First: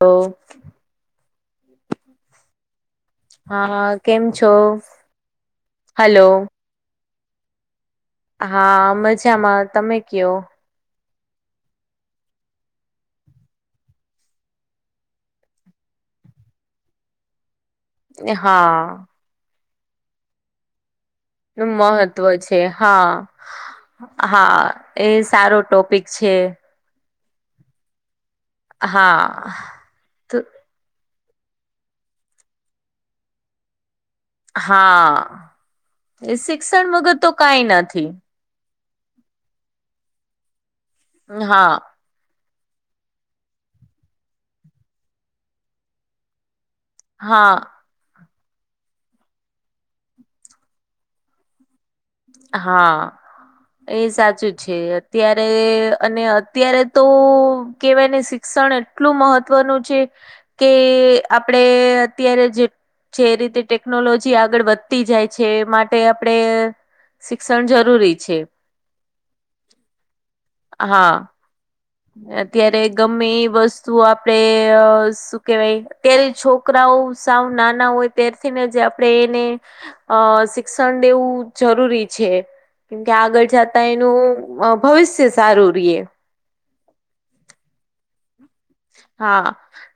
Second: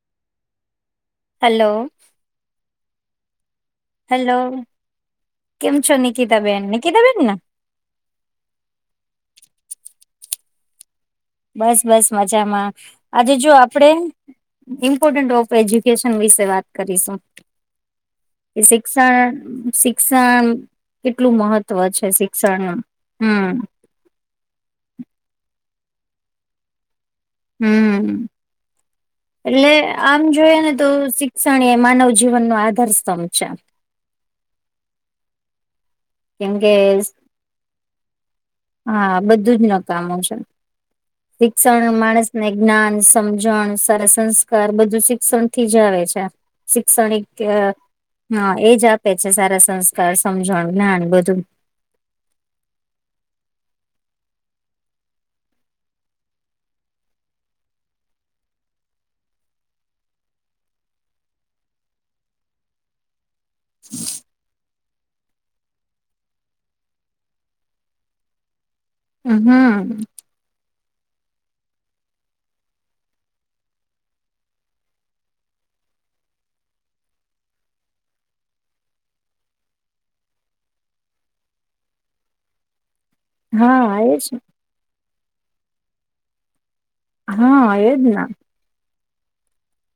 ઓ hello હા હા કેમ હેલો, છો કેમ છો હલો નિકિતા બેેન? નિકિતા બેનને? હા મજામાં, તમે કયો બસ બસ મજામાં, આજે જો આપડે ઇમ્પોર્ટન્ટ ઓફ એજ્યુકેશન વિશે વાત કરીશું. એ હા શિક્ષણ શિક્ષણ કેટલું મહત્વ છે શિક્ષણ મા હમમ હા, એ સારો ટોપિક છે. હમ્મ હા એટલે આમ તો જોઈએ ને તો શિક્ષણ એ માનવ જીવનનો આધાર સ્તંભ છે. હા, એ કેમકે શિક્ષણ વગર તો કઈ નથી. હા બધું જ નકામો છે, હા શિક્ષણ માણસ ને જ્ઞાન, સમજણ, સારા સંસ્કાર બધું શિક્ષણ થી જ આવે છે. શિકષણિક હા ત્યહ હા એજ આપે છે સારા સંસ્કાર, સમજણ. જ્ઞાન બધું. હા. એ સાચું છે, અત્યારે અને અત્યારે તો કેવાય ને શી ષણ એટલું મહત્વનું છે, કે આપડે અત્યારે જે જે રીતે ટેકનોલોજી આગળ વધતી જાય છે, માટે આપડે શિક્ષણ જરૂરી છે. હમ્મ હા. અત્યારે ગમે એ વસ્તુ આપડે અ શું કેવાય, તેલ છો છોકરાઓ સાવ નાના હોય તેરથી, ને જે આપડે એને અ શિક્ષણ દેવું જરૂરી છે. કેમકે આગળ જતા હા એજ એનું ભવિષ્ય સારું રીએ. હા એ જના. હા,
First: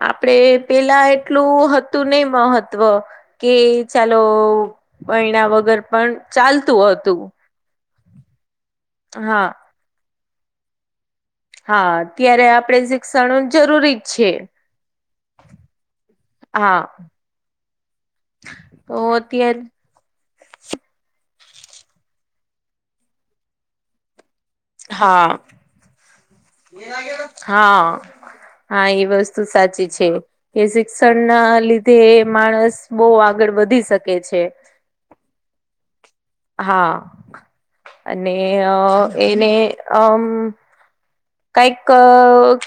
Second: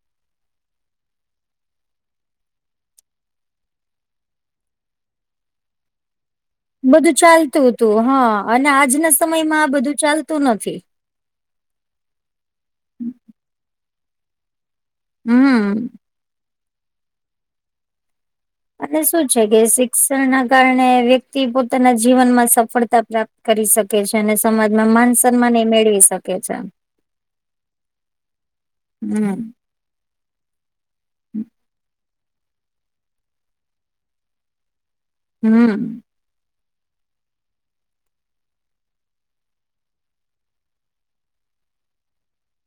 આપડે પેલા એટલું હતું નહી મહત્વ. કે ચાલો ભયના વગર પણ ચાલતું બધું હતું ચાલતું હતું હા અને આજના હા સમયમાં આ બધું ચાલતું નથી. હા ત્યારે આપડે શિક્ષણ જરૂરી જ છે. હમ્મ હા. તો અને શું છે કે અત્યારે શીક ના કારણે વ્યક્તિ પોતાના જીવન માં સફળતા પ્રાપ્ત કરી શકે. છે અને સમાજમાં માન હા સન્માન એ મેળવી શકે છે. હા હા એ વસ્તુ હમ સાચી છે. કે શિક્ષણ ના લીધે માણસ બહુ આગળ વધી શકે છે. હમ હા અને એને અમ કઈક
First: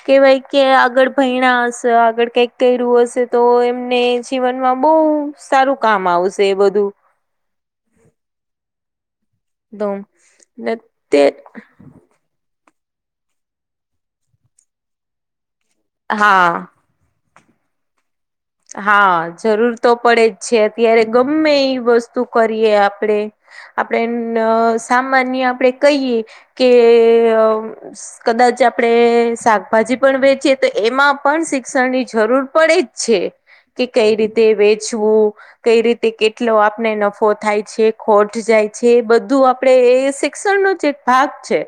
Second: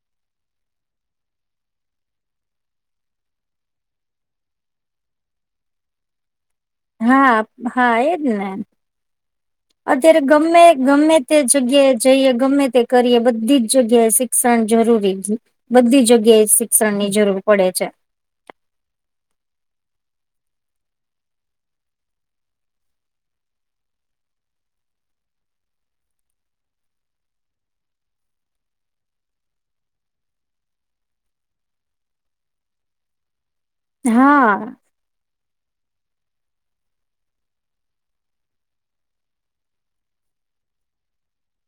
કહેવાય કે આગળ ભયણા હશે આગળ કઈક કર્યું હશે.? તો એમને જીવનમાં બહુ સારું કામ આવશે બધું. હા હા એજ ને. ! તો અત્યારે ગમે ગમે તે જગ્યાએ જઈએ ગમે તે કરીએ બધી જ જગ્યાએ શિક્ષણ જરૂરી, બધી હા જગ્યાએ શિક્ષ ની જરૂર પડે છે. હા જરૂર તો પડે જ છે અત્યારે ગમે એ વસ્તુ કરીએ આપડે આપણે સામાન્ય આપણેે કહીએ કે કદાચ આપડણે શાકભાજી પણ વેચીએ તો એમાં પણ શિક્ષણની જરૂર પડે જ છે. કે કઈ રીતે હા વેચવું? કઈ રીતે કેટલો આપણે નફો થાય છે ખોટ જાય છે બધું આપડે એ શિક્ષણ ન જે ભાગ છે.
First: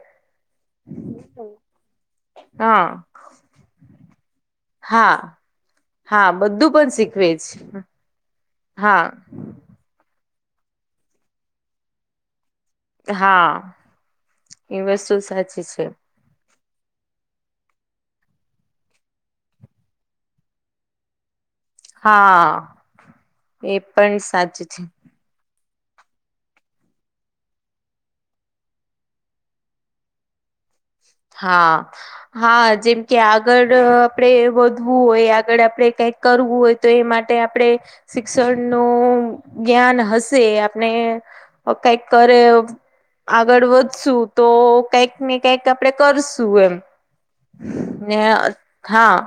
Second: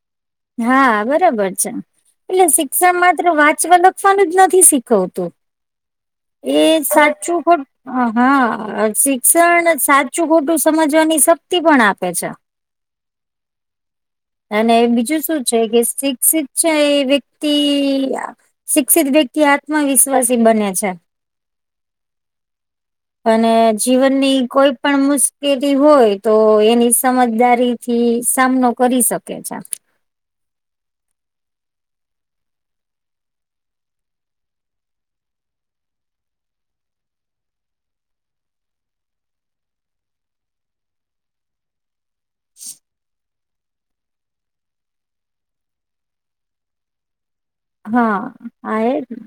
હા બરાબર છે એટલે હા શિક્ષણ માત્ર વાંચવા લખવાનું જ નથી હા શીખવતું. હા એ બધું પણ શીખવે સાચું ખ છે હા શિક્ષણ સાચ સાચું ખોટું સમજવાની શક્તિ પણ આપે છે. હા અને એ વસ્તુ બીજું શું સાચી કે છે. શિક્ષિત છે એ વ્યક્તિ શિક્ષિત વ્યક્તિ આત્મવિશ્વાસી બને છે. હા અને એ પણ જીવનની સાચી કોઈ છે પણ મુશ હોય તો એની સમજદારી થી સામનો કરી શકે છે. હા હા જેમ કે આગળ આપડે વધવું હોય આગળ આપડે કઈક કરવું હોય તો એ માટે આપડણે શિક્ષણ નું જ્ઞાન હશે આપણે કંઈક કરે આગળ વધશું તો કઈક ને કંક આપડે કરશું એમ ને હા આ એ જ. હા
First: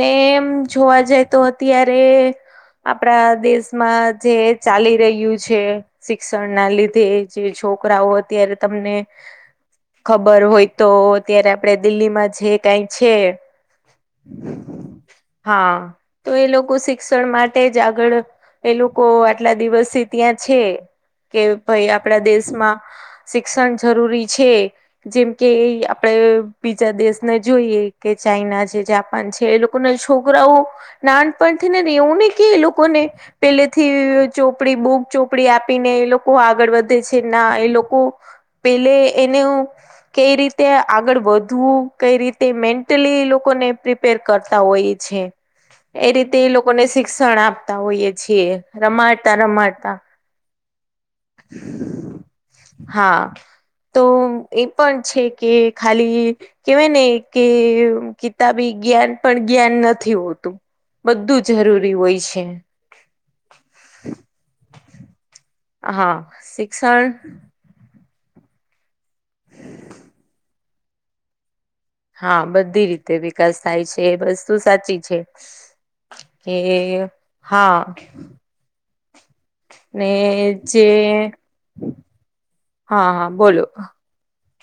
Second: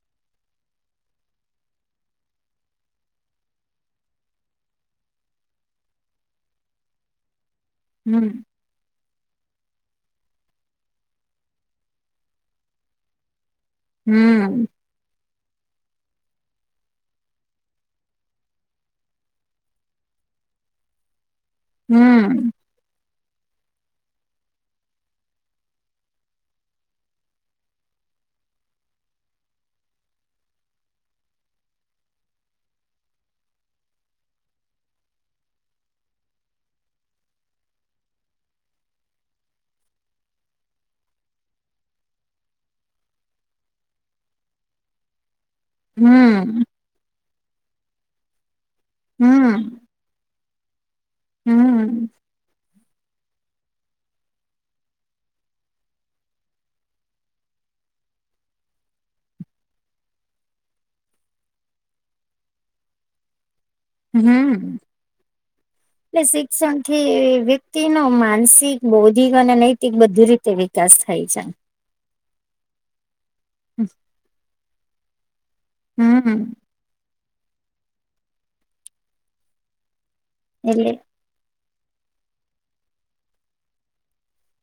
ને એમ જોવા જાય તો અત્યારે આપણા દેશમાં જે ચાલી રહ્યું છે. શિક્ષણ ના લીધે જે છોકરાઓ હમ અત્યારે તમને ખબર હોય તો ત્યારે આપડે દિલ્હીમાં જે કઈ છે.? હમ હા તો એ લોકો શિક્ષણ માટે જ આગળ એ લોકો આટલા દિવસે ત્યાં છે કે ભાઈ આપડા હમ દેશમાં શિક્ષણ જરૂરી છે. જેમ કે એ આપણેે બીજા દેશને જોઈએ કે ચાઈના છે જે છે એ લોકો ના છોકરાઓ નાનપણથી ને રેવું ને કે એ લોકોને પેલેથી ચોપડી બૂગ ચોપડી આપીને એ લોકો આગળ વધે છે ના એ લોકો પેલે એનું કઈ રીતે આગળ વધવું, કઈ રીતે મેન્ટલી લોકોને પ્ર કરતા હોઈએ છે. એ રીતે એ હમ લોકોને શિક્ષણ આપતા હોઈએ છીએ. રમા આતા હમ રમાતા, હમ હા! તો એ પણ છે કે ખાલી કેવાય ને કે કિતાબી જ્ઞાન પણ જ્ઞાન નથી હોતું. બધું જરૂરી હોય છે. હમ્મ, એટલે શિક્ષણ થી વ તિ નો માનસિક, બૌદ્ધિક અને નૈતિક બધી રીતે વિકાસ થાય છે. હા બધી રીતે વિકાસ થાય છે એ વસ્તુ સાચી છે. હમ એ હા. ને જે, એટલે હા બોલો.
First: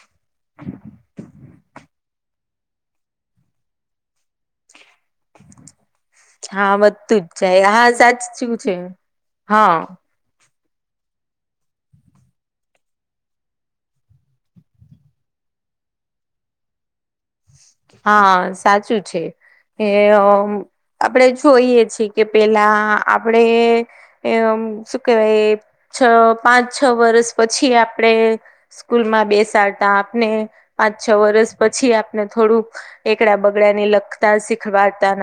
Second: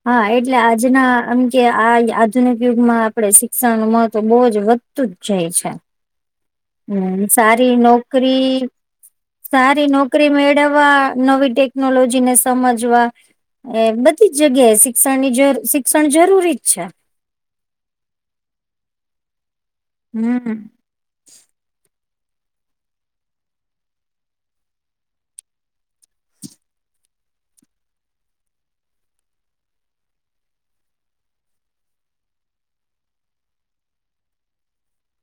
હા એટલે આજના આમ કે આ આધુનિક યુગમાં આપણે શિક્ષણ નું મહત્વ બહુ જ વધ તું જ જાય છે. હા વધતું હમ્મ, જ જાય સારી હા સાચું નોકરી છે સારી હા નોક કરી મેળવવા નવી ટેકનોલોજી ને સમજવા એ બધી જ જગ્યાએ શિક્ષણ ની જ શિક્ષણ જરૂરી જ છે. હા સાચું છે એ હમ આપણે જોઈએ છીએ કે પેલા આપણેે એમ શું કેહેવાય છ, પાંચ છ વર્ષ પછી આપણેે સ્કૂલ માં બેસાડતા આપને પાંચ છ વરષ પછી આપને થોડુંક એકડા બગડા ને લખતા શીખવાડતા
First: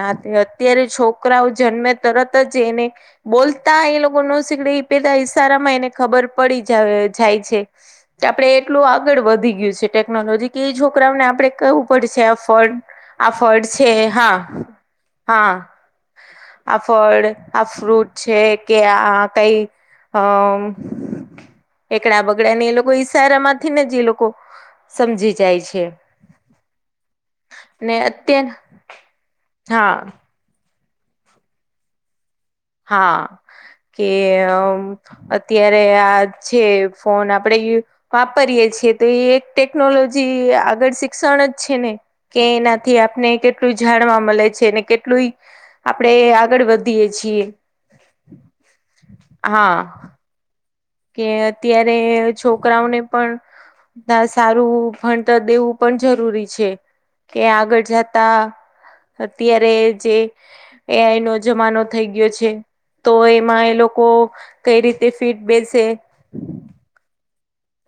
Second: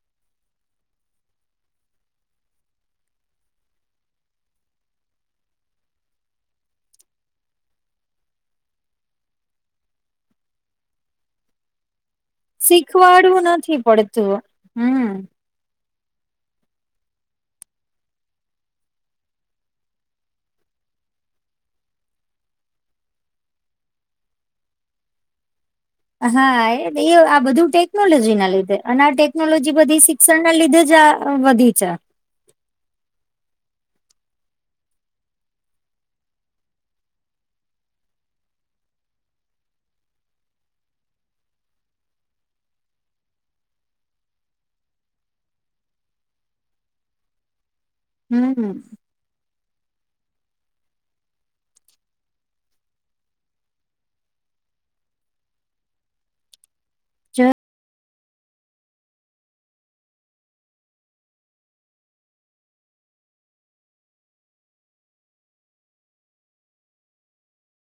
અત્યારે છોકરાઓ જન્મે તરત જ એને બોલતા એ લોકો ન શીકડે એ પેલા ઈશારામાં એને ખબર પડી જ જાય છે. તે આપડે એટલું આગળ વધી ગયું છે ટેકનોલોજી કે એ છોકરાઓને આપણે કવું પડશે. ફડ આ શીખવાડવું ફડ નથી છે પડતું હા, હમ હા. આ ફળ, આ ફ્રૂટ છે કે આ કઈ અમ. એકડા બગડા ને એ લોકો ઈશારા માંથી ને જ એ લોકો સમજી જાય છે. હા એ એ આ બધું ને ટેકનોલોજી ના અત્યાર લીધે અને આ ટેકનોલોજી હા બધી શી ક્ષણના લીધે જઆ વધી છે. હા કે અમ અત્યારે આ જે ફોન આપડે યુ વાપરીએે છીએ તો એ એક ટેકનોલોજી આગળ શિક્ષણ જ છે ને. કે એનાથી આપને કેટલું જાણવા મળે છે અનેને કેટલું ઈ આપણે આગળ વધીએે છીએ. હમ્મ. હા. કે અત્યારે છોકરાઓને પણ ના સારું ભણતર દેવું પણ જરૂરી છે કે જ આગળ જાતા તા અત્યારે જે એ આઈ નો જમાનો થઈ ગયો છે. તો એમાં એ લોકો કઈ રીતે ફિટ બેસે.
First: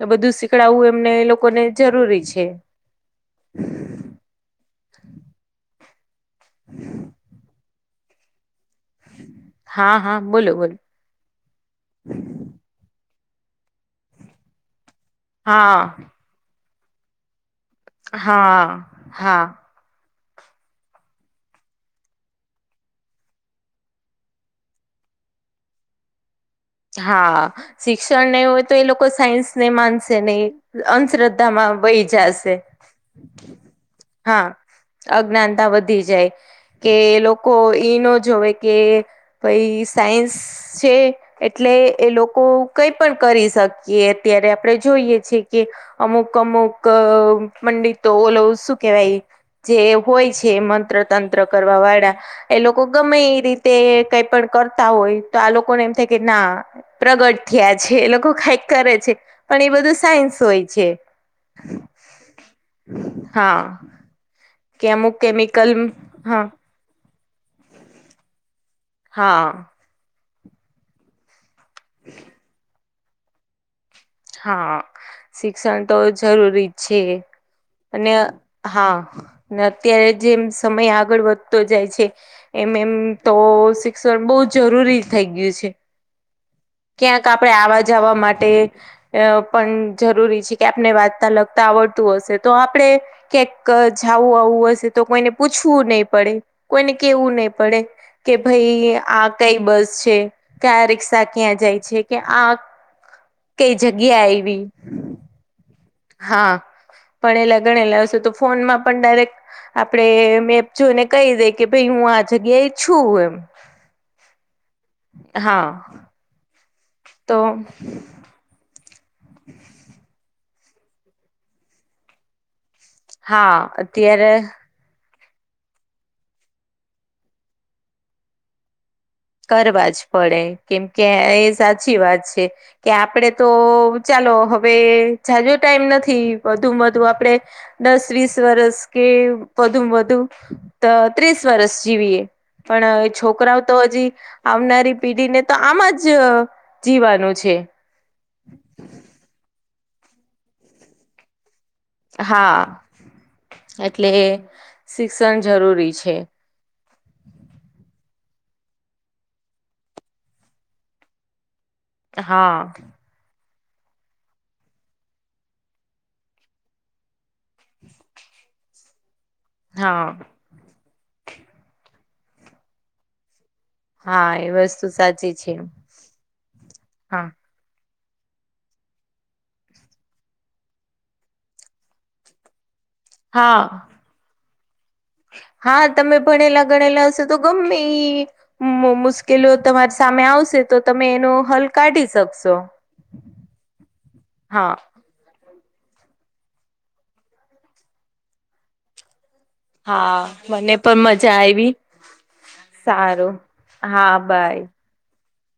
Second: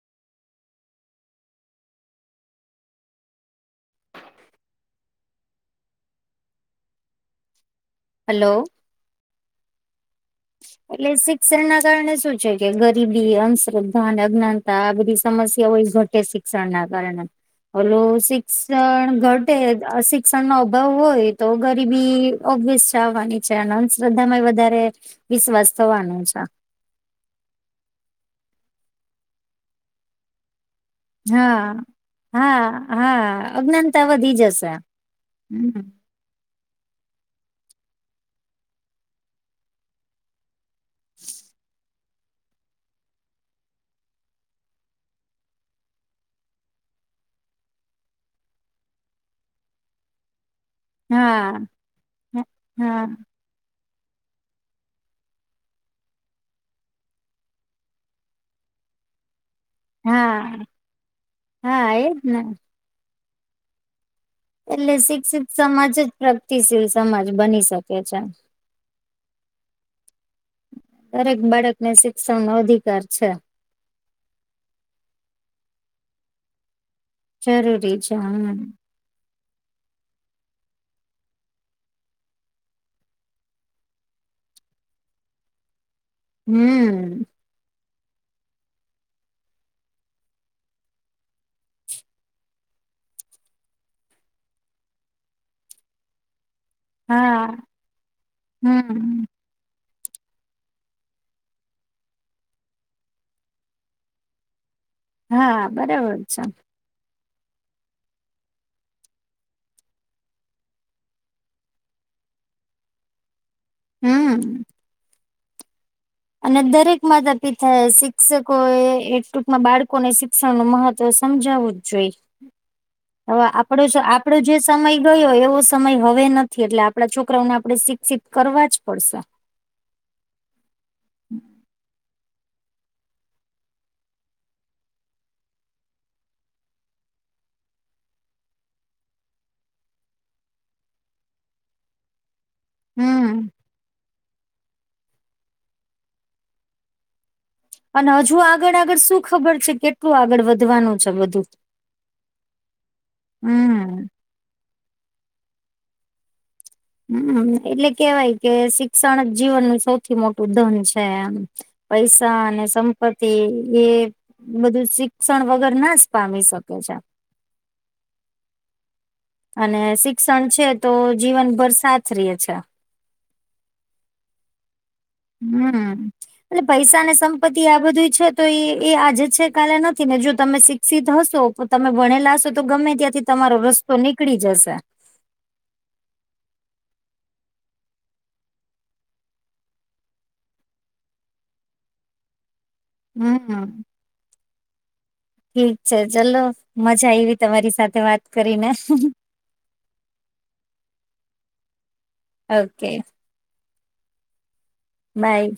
તો બધું શીકડાવવું એમને એ લોકોને જરૂરી છે. હમ. હાલો. હા હા, બોલો બોલો. એટલે શિક્ષણ ના કારણે શું છે કે ગરીબી, અંધશ્રદ્ધા, અજ્ઞાનતા આ બધી સમસ્યા હોય હા ઘટે શિક્ષણ ના કારણે ઓલું હા શિક્ષણ હા ઘટે શિક્ષણ નો અભાવ હોય તો ગરીબી ઓબ્વિયસ છે આવવાની છે અને અંધશ્રદ્ધામાં વધારે વિશ્વાસ થવાનો છે. હા શિક્ષણ નહી હોય તો એ લોકો સાયન્સ ને માનશે નહી. અંધશ્રદ્ધામાં હા વહી જશે હા હા અજ્ઞાનતા વધી હા. જશે અજ્ઞાનતા હમ વધી જાય. કે લોકો ઈ નો જોવે કે ભાઈ સાયન્સ છે. એટલે એ લોકો કઈ પણ કરી શકીએ અત્યારે આપણે જોઈએ છેએ કે અમુક અમુક પંડિતો ઓલો શું કેવાય. જે હોય છે મંત્ર તંત્ર હા કરવા વાળા એ લોકો હા ગમે એ રીતે. તે કઈ પણ કરતા હોય તો આ લોકોને એમ. કે ના પ્રગટ થયા છે એ લોકો કઈક કરે છે પણ એ બધું. સાયન્સ હોય હા છે હા એજ ને હા. કે એટલે અમુક શિક્ષિત કેમિકલ સમાજ જ હા પ્રગતિશીલ સમાજ બની શકે છે. હા. દરેક બાળકને શિક્ષણ નો અધિકાર છે. હા શિક્ષણ તો જરૂરી જ છે. જરૂરી છે અને હમ હા અત્યારે જેમ સમય આગળ વધતો જાય છે. એમ એમ તો શિક્ષણ બહુ જરૂરી થઈ ગયું છે. હમ ક્યાંક આપડે આવા જવા માટે. અ પણ જરૂરી છે કે આપને વાંચતા લગતા આવડતું હશે તો આપણે. કક જવું આવું હશે તો કોઈને પૂછવું નહી પડે. કોઈને કેવું નહી હા પડે કે ભાઈ હમ આ કઈ બસ છે કે આ રિક્ષા ક્યાં જાય છે કે આ. કઈ જગ્યા આઈ બ. હા બરાબર છે. પણ એલે ગણે લાવશે તો ફોનમાં પણ ડાયરેક્ટ. આપડણે મેપ જોઈને કહી દઈ કે ભાઈ હું આ જગ્યાએ છું એમ. હમ. હા. અને દરેક તો માતા પિતા એ શિક્ષકો એ એ ટુંંકમાં બાળકોને. શિક્ષણ નું મહત્વ સમજાવવું જ જોઈ હવે હા આપણ અત્યારે આપડું જે. સમય ગયો એવો સમય હવે નથી એટલે આપડાણા છોકરાઓને આપડણે શિક્ષિત કરવા જ પડશે. કરવા જ પડે કેમ કે એ સાચી વાત છે. કે આપડે તો ચાલો હવે જાજો ટાઈમ નથી વધુ વધુ આપડે. દસ વીસ વરસ કે વધુ વધુ ત્રીસ વરષ જીવીએ પણ એ હમ છોકરાઓ તો હજી. આવનારી પેઢીને તો આમાં જ જીવાનું છે. અને હજુ આગળ આગળ શું ખબર છે કેટલું આગળ વધવાનું છે બધું. હા હમ એટલે શિક્ષણ જરૂરી છે. હમ એટલે કેવાય કે શિક્ષણ જ જીવનનું સૌથી મોટું ધન છે એમ. પૈસા હા અને સમ પતિ એ બધું શિક્ષણ વગર નાશ પામી શકે છે. અને હા શિક્ષણ છે તો જીવનભર સાથ ર છે. હા એ વસ્તુ સાચી છે હમ એટલે પૈસા ને સ હા પતિ આ બધું છે તો એ એ આજે છે કાલે નથી ને જો તમે શિક્ષિત હશો તો તમે ભણેલા હશો તો ગમે ત્યાંથી તમારો હા રસ્તો નીકળી જશે. હા તમે ભણેલા ગણેલા હશો તો ગમે ઇ મુશ્કેલી તમારી સામે આવશે તો તમે એનો હલ કાઢી શકશો. હમ હા હા ઠીક છે ચલો મજા એવી તમારી સાથે વાત કરીને. હા મને પણ મજા આઈવી. ઓકે સારું હા બાય. બાય.